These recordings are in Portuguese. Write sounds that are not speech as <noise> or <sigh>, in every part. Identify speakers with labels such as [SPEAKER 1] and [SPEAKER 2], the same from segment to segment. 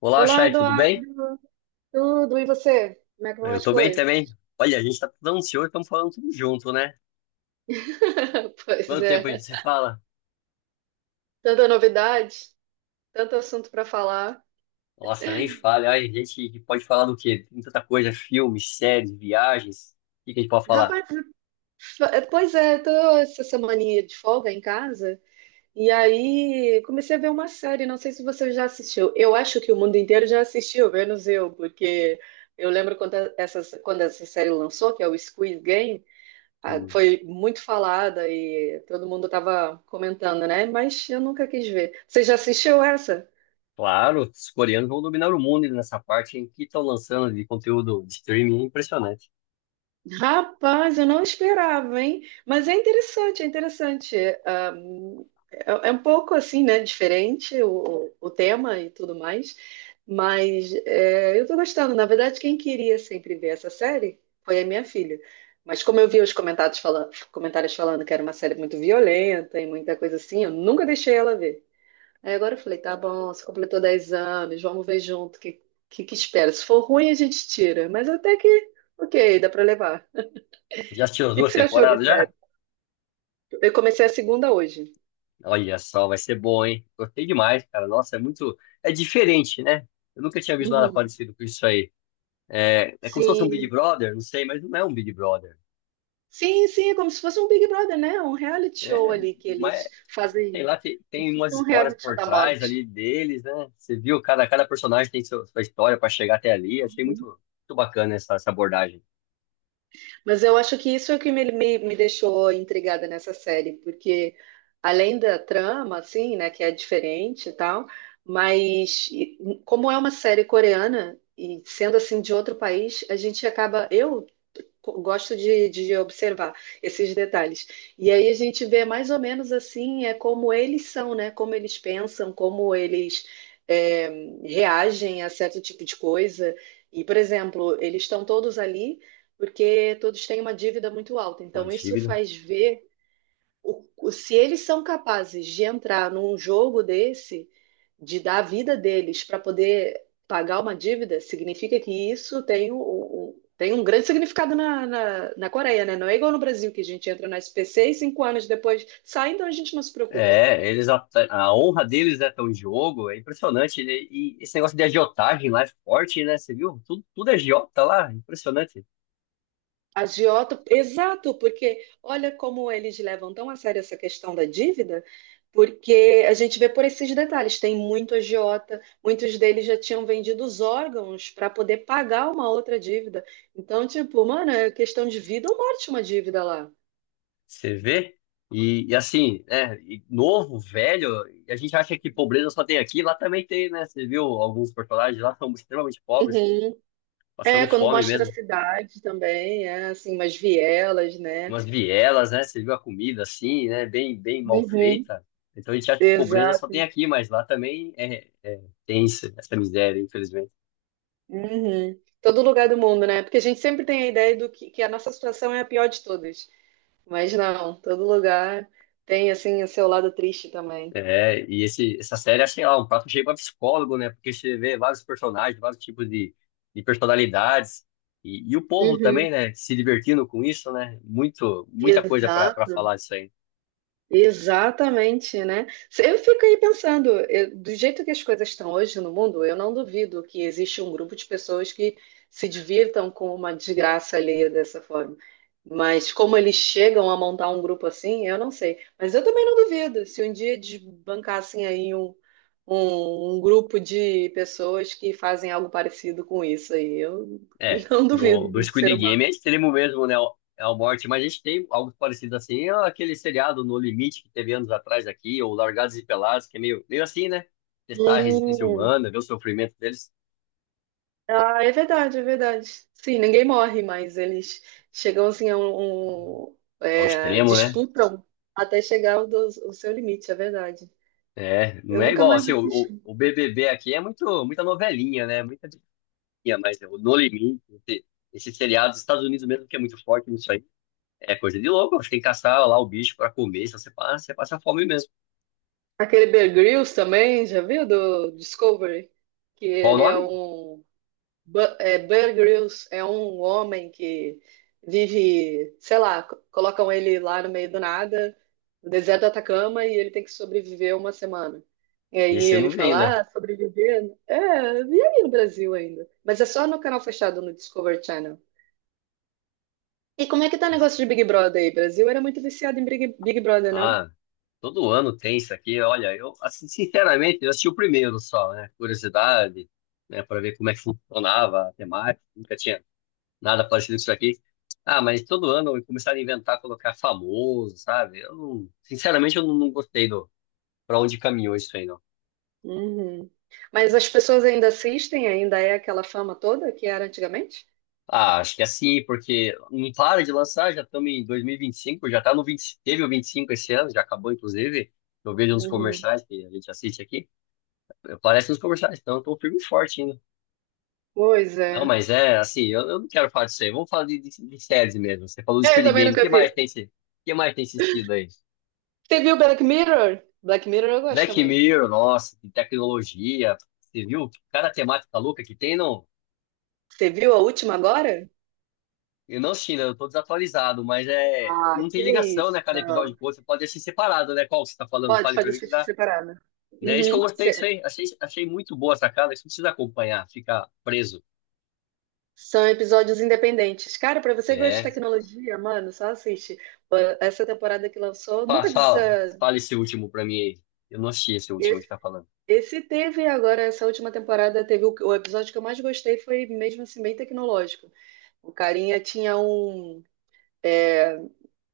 [SPEAKER 1] Olá,
[SPEAKER 2] Olá,
[SPEAKER 1] Chay, tudo bem?
[SPEAKER 2] Eduardo, tudo e você? Como é que vão
[SPEAKER 1] Eu
[SPEAKER 2] as
[SPEAKER 1] tô bem também.
[SPEAKER 2] coisas?
[SPEAKER 1] Olha, a gente tá tudo ansioso, estamos falando tudo junto, né?
[SPEAKER 2] <laughs> Pois
[SPEAKER 1] Quanto tempo a gente
[SPEAKER 2] é,
[SPEAKER 1] se fala?
[SPEAKER 2] tanta novidade, tanto assunto para falar.
[SPEAKER 1] Nossa, nem fale. Olha, a gente pode falar do quê? Tem tanta coisa, filmes, séries, viagens. O que que a gente pode falar?
[SPEAKER 2] Rapaz, é, pois é, tô essa semaninha de folga em casa e aí comecei a ver uma série, não sei se você já assistiu. Eu acho que o mundo inteiro já assistiu, menos eu, porque eu lembro quando essa série lançou, que é o Squid Game, ah,
[SPEAKER 1] Hum,
[SPEAKER 2] foi muito falada e todo mundo estava comentando, né? Mas eu nunca quis ver. Você já assistiu essa?
[SPEAKER 1] claro, os coreanos vão dominar o mundo nessa parte em que estão lançando de conteúdo de streaming impressionante.
[SPEAKER 2] Rapaz, eu não esperava, hein? Mas é interessante, é interessante. Ahm, é um pouco assim, né? Diferente o tema e tudo mais. Mas é, eu tô gostando. Na verdade, quem queria sempre ver essa série foi a minha filha. Mas como eu vi os comentários falando que era uma série muito violenta e muita coisa assim, eu nunca deixei ela ver. Aí agora eu falei, tá bom, você completou 10 anos, vamos ver junto o que que espera. Se for ruim, a gente tira. Mas até que, ok, dá pra levar
[SPEAKER 1] Já assistiu as
[SPEAKER 2] que
[SPEAKER 1] duas
[SPEAKER 2] você achou da
[SPEAKER 1] temporadas já?
[SPEAKER 2] série? Eu comecei a segunda hoje.
[SPEAKER 1] Olha só, vai ser bom, hein? Gostei demais, cara. Nossa, é muito. É diferente, né? Eu nunca tinha visto nada
[SPEAKER 2] Uhum.
[SPEAKER 1] parecido com isso aí. É, é como se fosse um Big
[SPEAKER 2] Sim,
[SPEAKER 1] Brother, não sei, mas não é um Big Brother.
[SPEAKER 2] sim, sim, é como se fosse um Big Brother, né? Um reality show
[SPEAKER 1] É,
[SPEAKER 2] ali que
[SPEAKER 1] mas
[SPEAKER 2] eles
[SPEAKER 1] sei
[SPEAKER 2] fazem,
[SPEAKER 1] lá,
[SPEAKER 2] como se
[SPEAKER 1] tem
[SPEAKER 2] fosse
[SPEAKER 1] umas
[SPEAKER 2] um
[SPEAKER 1] histórias
[SPEAKER 2] reality show
[SPEAKER 1] por
[SPEAKER 2] da
[SPEAKER 1] trás
[SPEAKER 2] morte.
[SPEAKER 1] ali deles, né? Você viu, cada personagem tem sua história para chegar até ali. Achei
[SPEAKER 2] Uhum.
[SPEAKER 1] muito bacana essa abordagem.
[SPEAKER 2] Mas eu acho que isso é o que me deixou intrigada nessa série, porque além da trama, assim, né, que é diferente e tal, mas e, como é uma série coreana e sendo assim de outro país, a gente acaba, eu gosto de observar esses detalhes. E aí a gente vê mais ou menos assim, é como eles são, né? Como eles pensam, como eles é, reagem a certo tipo de coisa. E, por exemplo, eles estão todos ali porque todos têm uma dívida muito alta.
[SPEAKER 1] Uma
[SPEAKER 2] Então, isso
[SPEAKER 1] dívida.
[SPEAKER 2] faz ver o- se eles são capazes de entrar num jogo desse, de dar a vida deles para poder pagar uma dívida, significa que isso tem um, tem um grande significado na Coreia, né? Não é igual no Brasil, que a gente entra na SPC e 5 anos depois sai, então a gente não se preocupa.
[SPEAKER 1] É, eles a honra deles é tão em jogo, é impressionante. E esse negócio de agiotagem lá é forte, né? Você viu? Tudo é agiota lá, impressionante.
[SPEAKER 2] Agiota, exato, porque olha como eles levam tão a sério essa questão da dívida, porque a gente vê por esses detalhes, tem muito agiota, muitos deles já tinham vendido os órgãos para poder pagar uma outra dívida. Então, tipo, mano, é questão de vida ou morte uma dívida lá.
[SPEAKER 1] Você vê? E assim, né? E novo, velho, e a gente acha que pobreza só tem aqui, lá também tem, né? Você viu alguns personagens lá são extremamente pobres,
[SPEAKER 2] Uhum. É,
[SPEAKER 1] passando
[SPEAKER 2] quando
[SPEAKER 1] fome
[SPEAKER 2] mostra a
[SPEAKER 1] mesmo,
[SPEAKER 2] cidade também, é assim, umas vielas, né?
[SPEAKER 1] umas vielas, né? Você viu a comida assim, né? Bem mal
[SPEAKER 2] Uhum.
[SPEAKER 1] feita. Então a gente acha que pobreza só tem
[SPEAKER 2] Exato.
[SPEAKER 1] aqui, mas lá também é tem essa miséria, infelizmente.
[SPEAKER 2] Uhum. Todo lugar do mundo, né? Porque a gente sempre tem a ideia do que a nossa situação é a pior de todas. Mas não, todo lugar tem assim o seu lado triste também.
[SPEAKER 1] É, e essa série, assim, lá, um prato cheio pra psicólogo, né? Porque você vê vários personagens, vários tipos de personalidades. E o povo também,
[SPEAKER 2] Uhum.
[SPEAKER 1] né? Se divertindo com isso, né? Muito, muita coisa pra
[SPEAKER 2] Exato.
[SPEAKER 1] falar disso aí.
[SPEAKER 2] Exatamente, né? Se- Eu fico aí pensando, eu- do jeito que as coisas estão hoje no mundo, eu não duvido que existe um grupo de pessoas que se divirtam com uma desgraça alheia dessa forma. Mas como eles chegam a montar um grupo assim, eu não sei. Mas eu também não duvido se um dia desbancassem aí um grupo de pessoas que fazem algo parecido com isso aí. Eu
[SPEAKER 1] É,
[SPEAKER 2] <laughs> não duvido
[SPEAKER 1] do
[SPEAKER 2] do ser
[SPEAKER 1] Squid Game
[SPEAKER 2] humano.
[SPEAKER 1] é extremo mesmo, né? É o morte, mas a gente tem algo parecido assim, é aquele seriado No Limite que teve anos atrás aqui, ou Largados e Pelados, que é meio, meio assim, né? Testar a resistência
[SPEAKER 2] Hum.
[SPEAKER 1] humana, ver o sofrimento deles
[SPEAKER 2] Ah, é verdade, é verdade. Sim, ninguém morre, mas eles chegam assim a um,
[SPEAKER 1] ao
[SPEAKER 2] é,
[SPEAKER 1] extremo, né?
[SPEAKER 2] disputam até chegar ao ao seu limite, é verdade.
[SPEAKER 1] É, não
[SPEAKER 2] Eu
[SPEAKER 1] é
[SPEAKER 2] nunca
[SPEAKER 1] igual,
[SPEAKER 2] mais
[SPEAKER 1] assim,
[SPEAKER 2] assisti.
[SPEAKER 1] o BBB aqui é muito, muita novelinha, né? Muita diquinha, mas é o No Limite, esse, esse seriado dos Estados Unidos mesmo, que é muito forte nisso aí, é coisa de louco. Você tem que caçar lá o bicho pra comer, se você passa, você passa fome mesmo.
[SPEAKER 2] Aquele Bear Grylls também, já viu do Discovery? Que
[SPEAKER 1] Qual o
[SPEAKER 2] ele é
[SPEAKER 1] nome?
[SPEAKER 2] um Bear Grylls é um homem que vive, sei lá, colocam ele lá no meio do nada, no deserto do Atacama, e ele tem que sobreviver uma semana. E aí
[SPEAKER 1] Esse eu
[SPEAKER 2] ele
[SPEAKER 1] não vi ainda.
[SPEAKER 2] fala, ah, sobreviver? É, e aí no Brasil ainda? Mas é só no canal fechado, no Discovery Channel. E como é que tá o
[SPEAKER 1] Esse-
[SPEAKER 2] negócio de Big Brother aí? Brasil era muito viciado em Big Brother, não?
[SPEAKER 1] ah, todo ano tem isso aqui. Olha, eu, assim, sinceramente, eu assisti o primeiro só, né? Curiosidade, né? Pra ver como é que funcionava a temática, nunca tinha nada parecido com isso aqui. Ah, mas todo ano começaram a inventar, colocar famoso, sabe? Eu não- sinceramente, eu não, não gostei do pra onde caminhou isso aí, não.
[SPEAKER 2] Uhum. Mas as pessoas ainda assistem? Ainda é aquela fama toda que era antigamente?
[SPEAKER 1] Ah, acho que é assim, porque não para de lançar, já estamos em 2025, já tá no 20, teve o 25 esse ano, já acabou, inclusive. Eu vejo nos
[SPEAKER 2] Uhum.
[SPEAKER 1] comerciais que a gente assiste aqui, aparece nos comerciais, então eu tô firme e forte ainda.
[SPEAKER 2] Pois
[SPEAKER 1] Não,
[SPEAKER 2] é.
[SPEAKER 1] mas é assim, eu não quero falar disso aí, vamos falar de séries mesmo. Você falou do
[SPEAKER 2] É, eu
[SPEAKER 1] Squid
[SPEAKER 2] também
[SPEAKER 1] Game, o que
[SPEAKER 2] nunca vi.
[SPEAKER 1] mais tem, o que mais tem assistido aí?
[SPEAKER 2] Você viu Black Mirror? Black Mirror eu gosto
[SPEAKER 1] Black
[SPEAKER 2] também.
[SPEAKER 1] Mirror, nossa, de tecnologia. Você viu cada temática louca que tem, não?
[SPEAKER 2] Você viu a última agora?
[SPEAKER 1] Eu não assisti, né? Eu tô desatualizado, mas é.
[SPEAKER 2] Ah,
[SPEAKER 1] Não tem
[SPEAKER 2] que
[SPEAKER 1] ligação, né?
[SPEAKER 2] isso,
[SPEAKER 1] Cada episódio
[SPEAKER 2] não.
[SPEAKER 1] com o outro. Você pode assistir separado, né? Qual que você tá falando?
[SPEAKER 2] Pode,
[SPEAKER 1] Fale pra
[SPEAKER 2] pode
[SPEAKER 1] mim que
[SPEAKER 2] assistir
[SPEAKER 1] dá.
[SPEAKER 2] separada.
[SPEAKER 1] Né? Isso que eu
[SPEAKER 2] Uhum.
[SPEAKER 1] gostei disso aí. Achei muito boa a sacada. Isso não precisa acompanhar, fica preso.
[SPEAKER 2] São episódios independentes. Cara, pra você que gosta de
[SPEAKER 1] É.
[SPEAKER 2] tecnologia, mano, só assiste. Pô, essa temporada que lançou, nunca diz.
[SPEAKER 1] Fala esse último pra mim aí. Eu não assisti esse último que
[SPEAKER 2] Esse,
[SPEAKER 1] tá falando.
[SPEAKER 2] esse teve agora, essa última temporada, teve o episódio que eu mais gostei, foi mesmo assim, bem tecnológico. O carinha tinha um,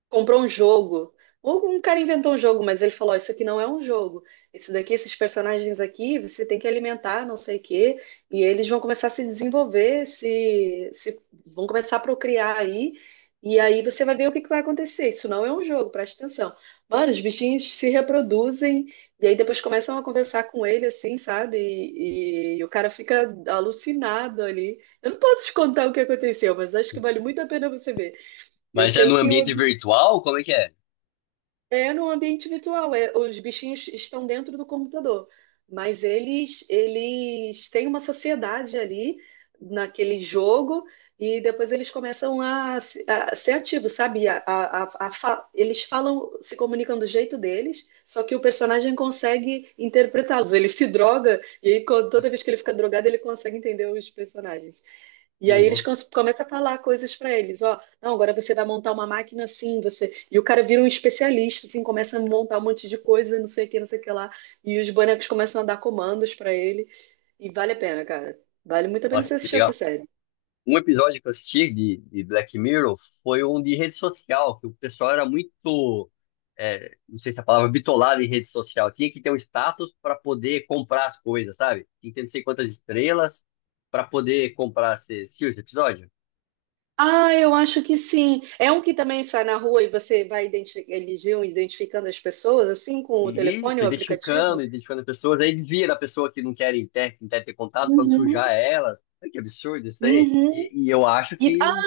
[SPEAKER 2] comprou um jogo. Ou um cara inventou um jogo, mas ele falou: "Ó, isso aqui não é um jogo. Esse daqui, esses personagens aqui, você tem que alimentar, não sei o quê. E eles vão começar a se desenvolver, se vão começar a procriar aí. E aí você vai ver o que que vai acontecer. Isso não é um jogo, presta atenção." Mano, os bichinhos se reproduzem e aí depois começam a conversar com ele, assim, sabe? E o cara fica alucinado ali. Eu não posso te contar o que aconteceu, mas acho que vale muito a pena você ver. E eu
[SPEAKER 1] Mas é
[SPEAKER 2] sei
[SPEAKER 1] no
[SPEAKER 2] que o
[SPEAKER 1] ambiente virtual? Como é?
[SPEAKER 2] é no ambiente virtual, é, os bichinhos estão dentro do computador, mas eles têm uma sociedade ali naquele jogo e depois eles começam a, a ser ativos, sabe? Eles falam, se comunicam do jeito deles, só que o personagem consegue interpretá-los. Ele se droga e aí, toda vez que ele fica drogado, ele consegue entender os personagens. E
[SPEAKER 1] Que
[SPEAKER 2] aí eles
[SPEAKER 1] louco.
[SPEAKER 2] começam a falar coisas para eles: "Ó, não, agora você vai montar uma máquina assim, você..." E o cara vira um especialista, assim, começa a montar um monte de coisa, não sei o que, não sei o que lá. E os bonecos começam a dar comandos para ele. E vale a pena, cara. Vale muito a pena
[SPEAKER 1] Nossa,
[SPEAKER 2] você
[SPEAKER 1] que
[SPEAKER 2] assistir essa
[SPEAKER 1] legal.
[SPEAKER 2] série.
[SPEAKER 1] Um episódio que eu assisti de Black Mirror foi um de rede social, que o pessoal era muito, é, não sei se é a palavra, bitolado em rede social. Tinha que ter um status para poder comprar as coisas, sabe? Tinha que ter não sei quantas estrelas para poder comprar esse episódio.
[SPEAKER 2] Ah, eu acho que sim. É um que também sai na rua e você vai identific... eles iam identificando as pessoas, assim, com o
[SPEAKER 1] E
[SPEAKER 2] telefone,
[SPEAKER 1] isso,
[SPEAKER 2] o aplicativo?
[SPEAKER 1] identificando pessoas, aí desvia da pessoa que não quer ter, não quer ter contato, quando
[SPEAKER 2] Uhum.
[SPEAKER 1] sujar elas. Olha que absurdo isso aí.
[SPEAKER 2] Uhum.
[SPEAKER 1] E eu acho
[SPEAKER 2] E,
[SPEAKER 1] que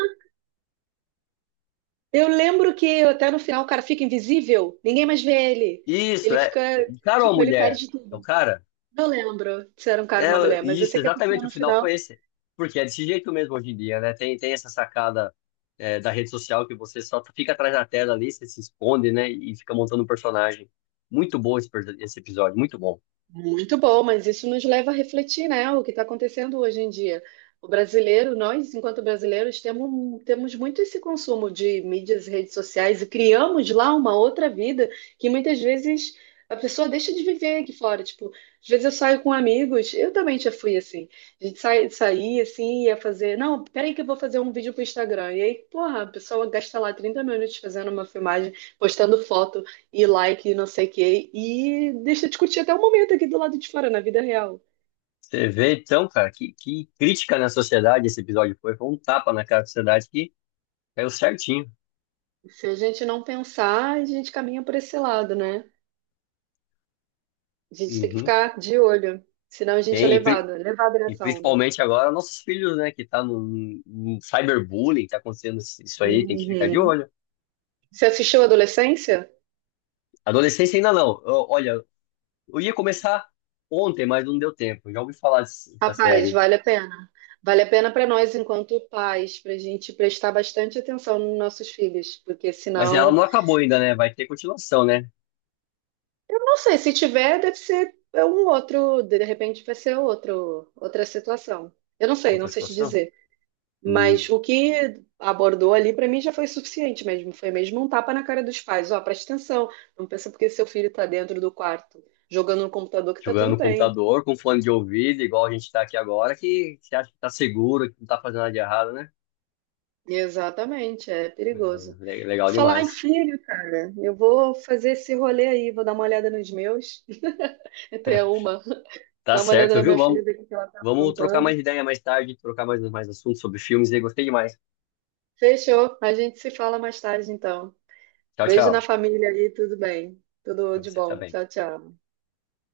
[SPEAKER 2] eu lembro que até no final o cara fica invisível, ninguém mais vê ele.
[SPEAKER 1] isso
[SPEAKER 2] Ele
[SPEAKER 1] é,
[SPEAKER 2] fica,
[SPEAKER 1] o cara ou a
[SPEAKER 2] tipo, ele
[SPEAKER 1] mulher?
[SPEAKER 2] perde
[SPEAKER 1] É o
[SPEAKER 2] tudo.
[SPEAKER 1] cara?
[SPEAKER 2] Não lembro se era um cara
[SPEAKER 1] É,
[SPEAKER 2] ou uma mulher, mas eu
[SPEAKER 1] isso,
[SPEAKER 2] sei que a pessoa
[SPEAKER 1] exatamente, o
[SPEAKER 2] no
[SPEAKER 1] final foi
[SPEAKER 2] final...
[SPEAKER 1] esse. Porque é desse jeito mesmo hoje em dia, né? Tem essa sacada, é, da rede social que você só fica atrás da tela ali, você se esconde, né? E fica montando um personagem. Muito bom esse, esse episódio, muito bom.
[SPEAKER 2] Muito bom, mas isso nos leva a refletir, né, o que está acontecendo hoje em dia. O brasileiro, nós, enquanto brasileiros, temos muito esse consumo de mídias e redes sociais e criamos lá uma outra vida que muitas vezes a pessoa deixa de viver aqui fora. Tipo, às vezes eu saio com amigos, eu também já fui assim. A gente sai, saía assim, ia fazer, não, peraí que eu vou fazer um vídeo pro Instagram. E aí, porra, a pessoa gasta lá 30 minutos fazendo uma filmagem, postando foto e like, e não sei o quê. E deixa discutir até o momento aqui do lado de fora, na vida real.
[SPEAKER 1] Você vê, então, cara, que crítica na sociedade esse episódio foi. Foi um tapa na cara da sociedade que caiu certinho.
[SPEAKER 2] Se a gente não pensar, a gente caminha por esse lado, né? A gente tem que
[SPEAKER 1] Uhum.
[SPEAKER 2] ficar de olho, senão a gente
[SPEAKER 1] Tem, e, pri-
[SPEAKER 2] é levado
[SPEAKER 1] e
[SPEAKER 2] nessa onda.
[SPEAKER 1] principalmente agora nossos filhos, né? Que tá no cyberbullying, tá acontecendo isso aí, tem que ficar de
[SPEAKER 2] Uhum.
[SPEAKER 1] olho.
[SPEAKER 2] Você assistiu Adolescência?
[SPEAKER 1] Adolescência ainda não. Ó, olha, eu ia começar ontem, mas não deu tempo. Já ouvi falar dessa
[SPEAKER 2] Rapaz,
[SPEAKER 1] série.
[SPEAKER 2] vale a pena. Vale a pena para nós, enquanto pais, para a gente prestar bastante atenção nos nossos filhos, porque
[SPEAKER 1] Mas ela
[SPEAKER 2] senão,
[SPEAKER 1] não acabou ainda, né? Vai ter continuação, né?
[SPEAKER 2] eu não sei, se tiver, deve ser um outro, de repente vai ser outro, outra situação. Eu não sei, não
[SPEAKER 1] Outra
[SPEAKER 2] sei te
[SPEAKER 1] situação.
[SPEAKER 2] dizer.
[SPEAKER 1] Hum,
[SPEAKER 2] Mas o que abordou ali para mim já foi suficiente mesmo. Foi mesmo um tapa na cara dos pais. Ó, presta atenção, não pensa porque seu filho está dentro do quarto jogando no computador que tá
[SPEAKER 1] jogando
[SPEAKER 2] tudo
[SPEAKER 1] no
[SPEAKER 2] bem.
[SPEAKER 1] computador, com fone de ouvido, igual a gente tá aqui agora, que você acha que tá seguro, que não tá fazendo nada de errado, né?
[SPEAKER 2] Exatamente, é
[SPEAKER 1] É,
[SPEAKER 2] perigoso. E por
[SPEAKER 1] legal
[SPEAKER 2] falar em
[SPEAKER 1] demais.
[SPEAKER 2] filho, cara, eu vou fazer esse rolê aí, vou dar uma olhada nos meus. <laughs> Até uma,
[SPEAKER 1] Tá
[SPEAKER 2] dar uma olhada
[SPEAKER 1] certo,
[SPEAKER 2] na
[SPEAKER 1] viu?
[SPEAKER 2] minha filha, ver o que ela tá
[SPEAKER 1] Vamos trocar
[SPEAKER 2] aprontando.
[SPEAKER 1] mais ideia mais tarde, trocar mais, mais assuntos sobre filmes aí. Gostei demais.
[SPEAKER 2] Fechou, a gente se fala mais tarde então.
[SPEAKER 1] Tchau,
[SPEAKER 2] Beijo na
[SPEAKER 1] tchau.
[SPEAKER 2] família aí, tudo bem. Tudo
[SPEAKER 1] Pra
[SPEAKER 2] de
[SPEAKER 1] você
[SPEAKER 2] bom.
[SPEAKER 1] também.
[SPEAKER 2] Tchau, tchau.